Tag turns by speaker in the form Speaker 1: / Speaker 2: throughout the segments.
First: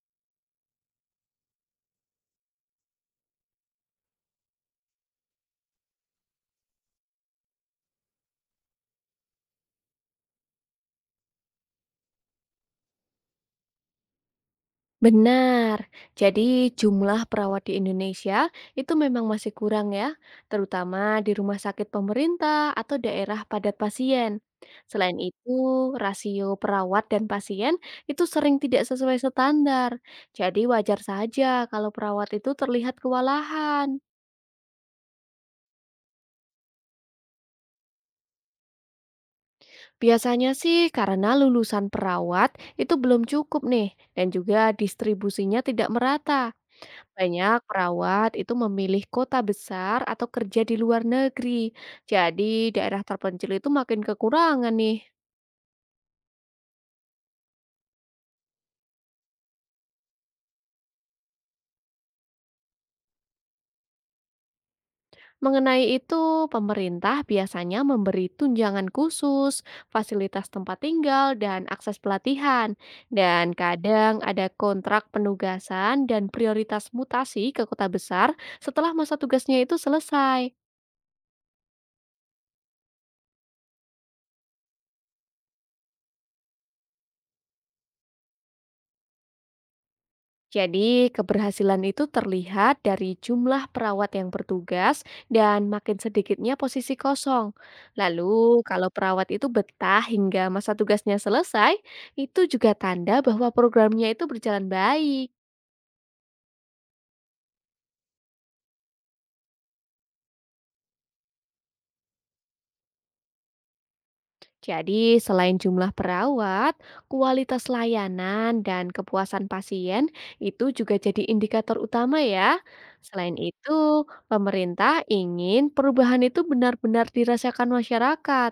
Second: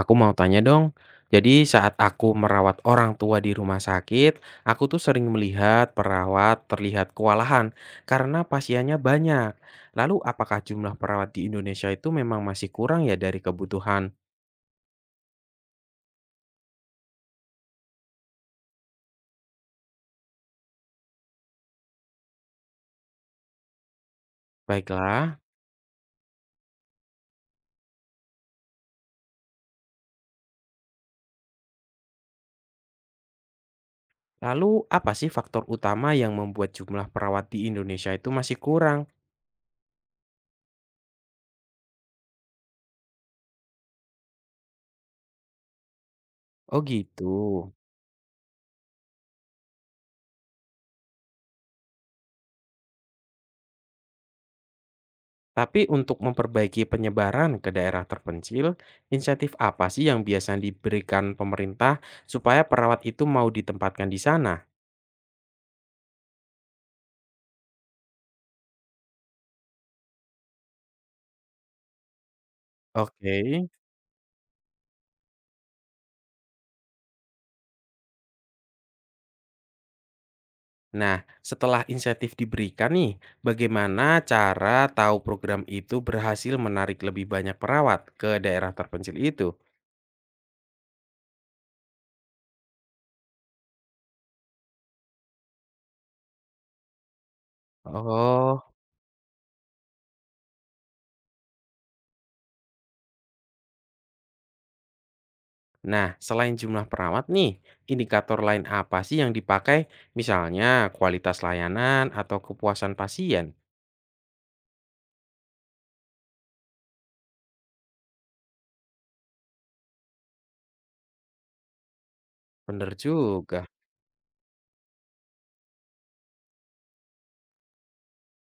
Speaker 1: Aku mau tanya dong. Jadi saat aku merawat orang tua di rumah sakit, aku tuh sering melihat perawat terlihat kewalahan karena pasiennya banyak. Lalu apakah jumlah perawat di Indonesia itu memang masih kurang ya dari kebutuhan?
Speaker 2: Benar. Jadi jumlah perawat di Indonesia itu memang masih kurang ya, terutama di rumah sakit pemerintah atau daerah padat pasien. Selain
Speaker 1: Baiklah,
Speaker 2: itu, rasio perawat dan pasien itu sering tidak sesuai standar. Jadi wajar saja kalau perawat itu terlihat kewalahan.
Speaker 1: lalu apa sih faktor utama yang membuat jumlah perawat di Indonesia itu masih kurang?
Speaker 2: Biasanya sih karena lulusan perawat itu belum cukup nih dan juga distribusinya tidak merata.
Speaker 1: Oh gitu.
Speaker 2: Banyak perawat itu memilih kota besar atau kerja di luar negeri. Jadi daerah terpencil itu makin kekurangan nih.
Speaker 1: Tapi untuk memperbaiki penyebaran ke daerah terpencil, insentif apa sih yang biasanya diberikan pemerintah supaya perawat itu mau ditempatkan di sana?
Speaker 2: Mengenai itu, pemerintah biasanya memberi tunjangan khusus, fasilitas tempat tinggal, dan akses pelatihan.
Speaker 1: Oke.
Speaker 2: Dan kadang ada kontrak penugasan dan prioritas mutasi ke kota besar setelah masa tugasnya itu selesai.
Speaker 1: Nah, setelah insentif diberikan nih, bagaimana cara tahu program itu berhasil menarik lebih banyak perawat ke daerah terpencil itu?
Speaker 2: Jadi, keberhasilan itu terlihat dari jumlah perawat yang bertugas dan makin sedikitnya posisi kosong. Lalu,
Speaker 1: Oh,
Speaker 2: kalau perawat itu betah hingga masa tugasnya selesai, itu juga tanda bahwa programnya itu berjalan baik.
Speaker 1: nah selain jumlah perawat nih, indikator lain apa sih yang dipakai? Misalnya kualitas layanan atau kepuasan pasien?
Speaker 2: Jadi, selain jumlah perawat, kualitas layanan dan kepuasan pasien itu juga jadi indikator utama ya.
Speaker 1: Bener
Speaker 2: Selain
Speaker 1: juga.
Speaker 2: itu, pemerintah ingin perubahan itu benar-benar dirasakan masyarakat.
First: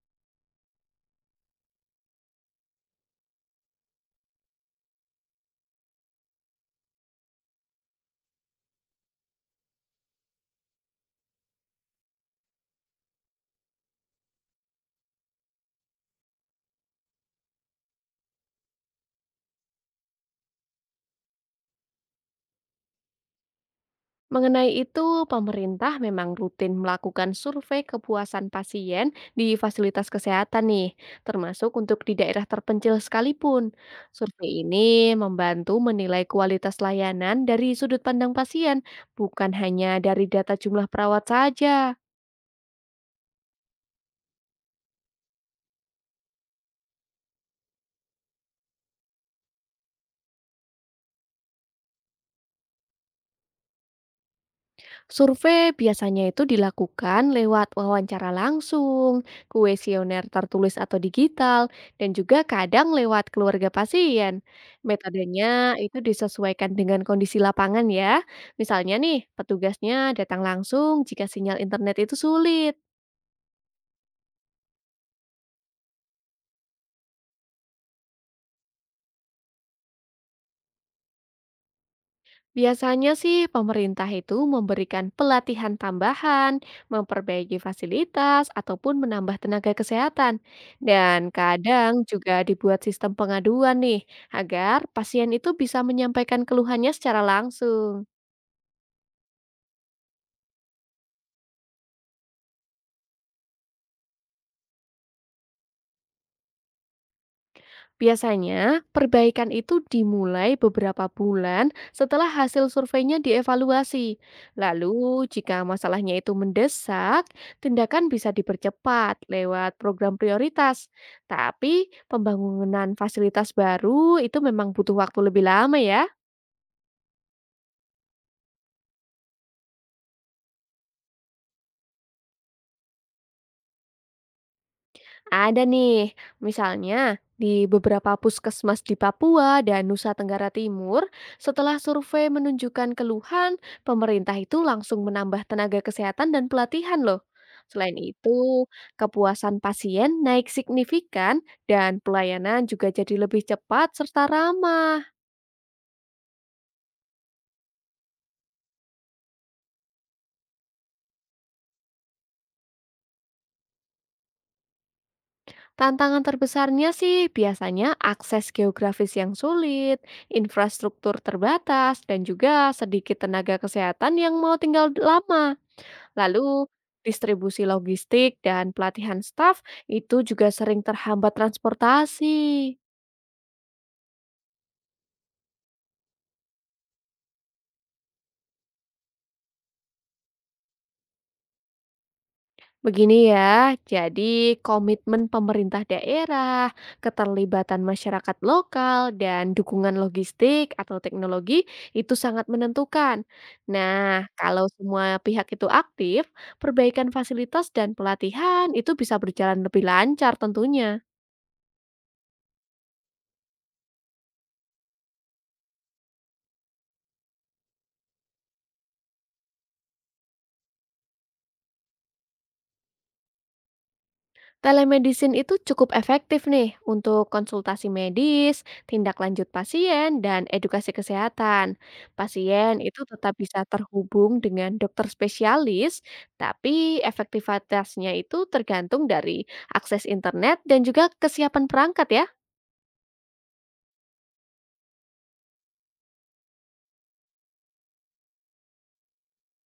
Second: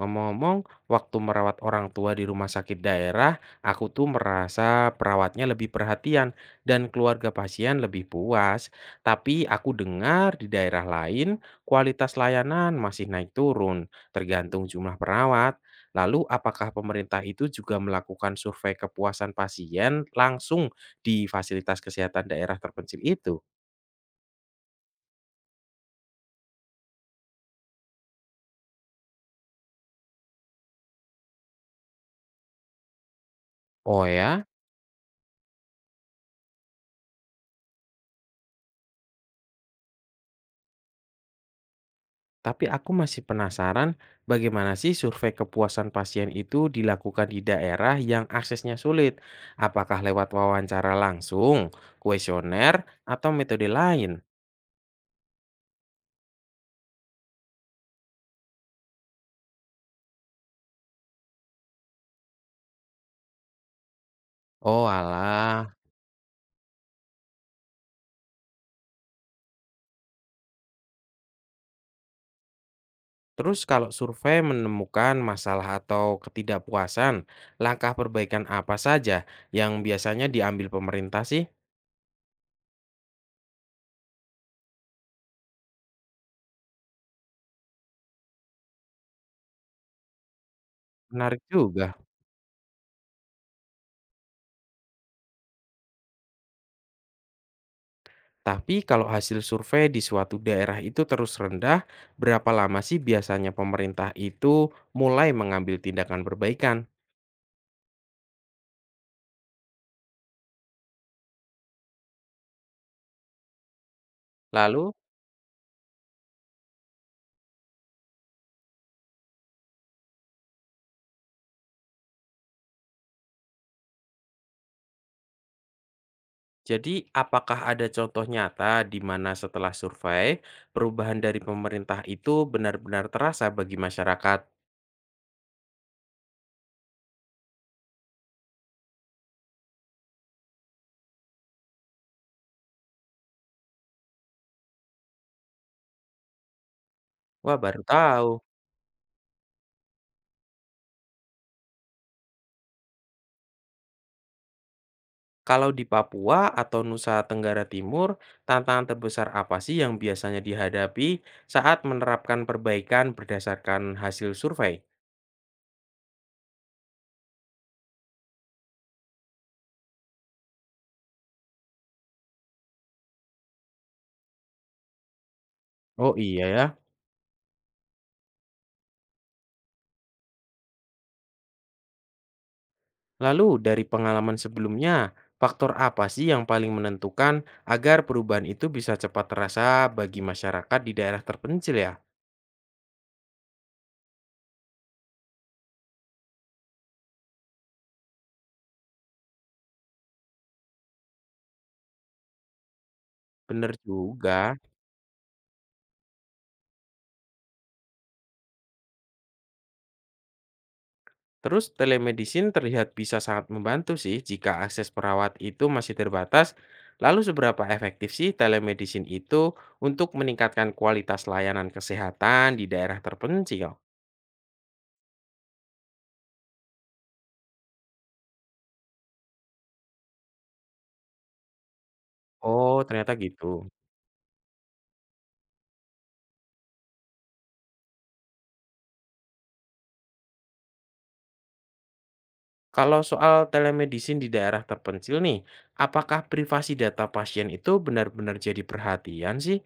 Speaker 1: Ngomong-ngomong, waktu merawat orang tua di rumah sakit daerah, aku tuh merasa perawatnya lebih perhatian dan keluarga pasien lebih puas. Tapi aku dengar di daerah lain, kualitas layanan masih naik turun, tergantung jumlah perawat. Lalu, apakah pemerintah itu juga melakukan survei kepuasan pasien langsung di fasilitas kesehatan daerah terpencil itu?
Speaker 2: Mengenai itu, pemerintah memang rutin melakukan survei kepuasan pasien di fasilitas kesehatan nih, termasuk untuk di daerah terpencil sekalipun.
Speaker 1: Oh ya?
Speaker 2: Survei ini membantu menilai kualitas layanan dari sudut pandang pasien, bukan hanya dari data jumlah perawat saja.
Speaker 1: Tapi aku masih penasaran bagaimana sih survei kepuasan pasien itu dilakukan di daerah yang aksesnya sulit? Apakah lewat wawancara langsung, kuesioner, atau metode lain?
Speaker 2: Survei biasanya itu dilakukan lewat wawancara langsung, kuesioner tertulis atau digital, dan juga kadang lewat keluarga pasien.
Speaker 1: Oh
Speaker 2: Metodenya
Speaker 1: alah.
Speaker 2: itu disesuaikan dengan kondisi lapangan ya. Misalnya nih, petugasnya datang langsung jika sinyal internet itu sulit.
Speaker 1: Terus kalau survei menemukan masalah atau ketidakpuasan, langkah perbaikan apa saja yang biasanya diambil pemerintah sih?
Speaker 2: Biasanya sih pemerintah itu memberikan pelatihan tambahan, memperbaiki fasilitas, ataupun menambah tenaga kesehatan. Dan
Speaker 1: Menarik juga.
Speaker 2: kadang juga dibuat sistem pengaduan nih, agar pasien itu bisa menyampaikan keluhannya secara langsung.
Speaker 1: Tapi kalau hasil survei di suatu daerah itu terus rendah, berapa lama sih biasanya pemerintah itu mulai mengambil tindakan perbaikan?
Speaker 2: Biasanya, perbaikan itu dimulai beberapa bulan setelah hasil surveinya dievaluasi.
Speaker 1: Lalu,
Speaker 2: Lalu, jika masalahnya itu mendesak, tindakan bisa dipercepat lewat program prioritas. Tapi, pembangunan fasilitas baru itu memang butuh waktu lebih lama ya.
Speaker 1: jadi apakah ada contoh nyata di mana setelah survei, perubahan dari pemerintah itu benar-benar terasa bagi masyarakat?
Speaker 2: Ada nih, misalnya di beberapa puskesmas di Papua dan Nusa Tenggara Timur, setelah survei menunjukkan keluhan, pemerintah itu langsung menambah tenaga kesehatan dan pelatihan loh.
Speaker 1: Wah, baru
Speaker 2: Selain
Speaker 1: tahu.
Speaker 2: itu, kepuasan pasien naik signifikan dan pelayanan juga jadi lebih cepat serta ramah.
Speaker 1: Kalau di Papua atau Nusa Tenggara Timur, tantangan terbesar apa sih yang biasanya dihadapi saat menerapkan perbaikan berdasarkan hasil survei?
Speaker 2: Tantangan terbesarnya sih biasanya akses geografis yang sulit, infrastruktur terbatas, dan juga sedikit tenaga kesehatan yang mau tinggal lama.
Speaker 1: Oh iya
Speaker 2: Lalu
Speaker 1: ya,
Speaker 2: distribusi logistik dan pelatihan staf itu juga sering terhambat transportasi.
Speaker 1: lalu dari pengalaman sebelumnya, faktor apa sih yang paling menentukan agar perubahan itu bisa cepat terasa bagi masyarakat di daerah terpencil ya?
Speaker 2: Begini ya, jadi komitmen pemerintah daerah, keterlibatan masyarakat lokal, dan dukungan logistik atau teknologi itu sangat menentukan.
Speaker 1: Bener
Speaker 2: Nah,
Speaker 1: juga.
Speaker 2: kalau semua pihak itu aktif, perbaikan fasilitas dan pelatihan itu bisa berjalan lebih lancar tentunya.
Speaker 1: Terus telemedicine terlihat bisa sangat membantu sih jika akses perawat itu masih terbatas. Lalu seberapa efektif sih telemedicine itu untuk meningkatkan kualitas layanan kesehatan di daerah terpencil?
Speaker 2: Telemedicine itu cukup efektif nih untuk konsultasi medis, tindak lanjut pasien, dan edukasi kesehatan. Pasien
Speaker 1: Oh,
Speaker 2: itu
Speaker 1: ternyata
Speaker 2: tetap
Speaker 1: gitu.
Speaker 2: bisa terhubung dengan dokter spesialis, tapi efektivitasnya itu tergantung dari akses internet dan juga kesiapan perangkat ya.
Speaker 1: Kalau soal telemedicine di daerah terpencil nih, apakah privasi data pasien itu benar-benar jadi perhatian sih?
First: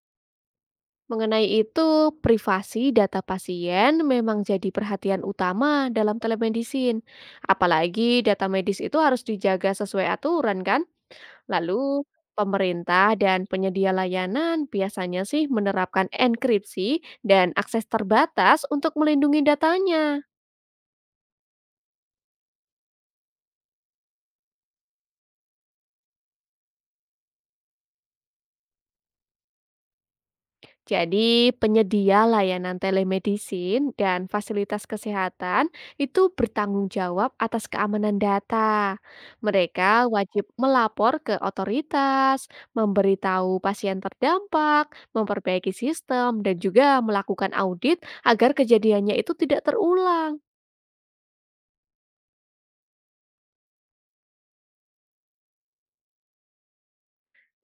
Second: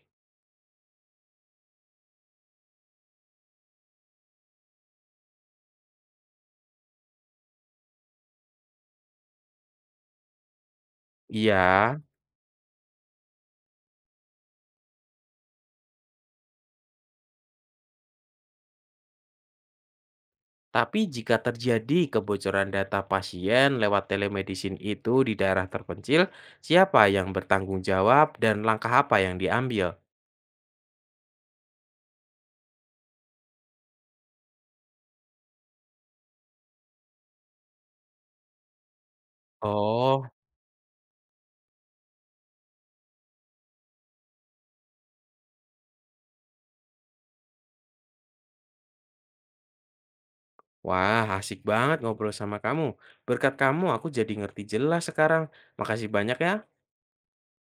Speaker 2: Mengenai itu, privasi data pasien memang jadi perhatian utama dalam telemedicine. Apalagi data medis itu harus dijaga sesuai aturan kan?
Speaker 1: Iya,
Speaker 2: Lalu, pemerintah dan penyedia layanan biasanya sih menerapkan enkripsi dan akses terbatas untuk melindungi datanya.
Speaker 1: tapi jika terjadi kebocoran data pasien lewat telemedicine itu di daerah terpencil, siapa yang bertanggung jawab dan langkah apa yang diambil?
Speaker 2: Jadi, penyedia layanan telemedicine dan fasilitas kesehatan itu bertanggung jawab atas keamanan data. Mereka
Speaker 1: Oh,
Speaker 2: wajib melapor ke otoritas, memberitahu pasien terdampak, memperbaiki sistem, dan juga melakukan audit agar kejadiannya itu tidak terulang.
Speaker 1: wah asik banget ngobrol sama kamu. Berkat kamu aku jadi ngerti jelas sekarang. Makasih banyak ya.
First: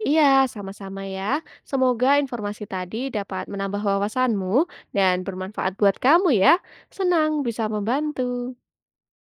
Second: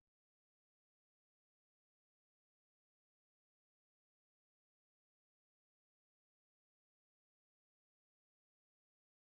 Speaker 2: Iya, sama-sama ya. Semoga informasi tadi dapat menambah wawasanmu dan bermanfaat buat kamu ya. Senang bisa membantu.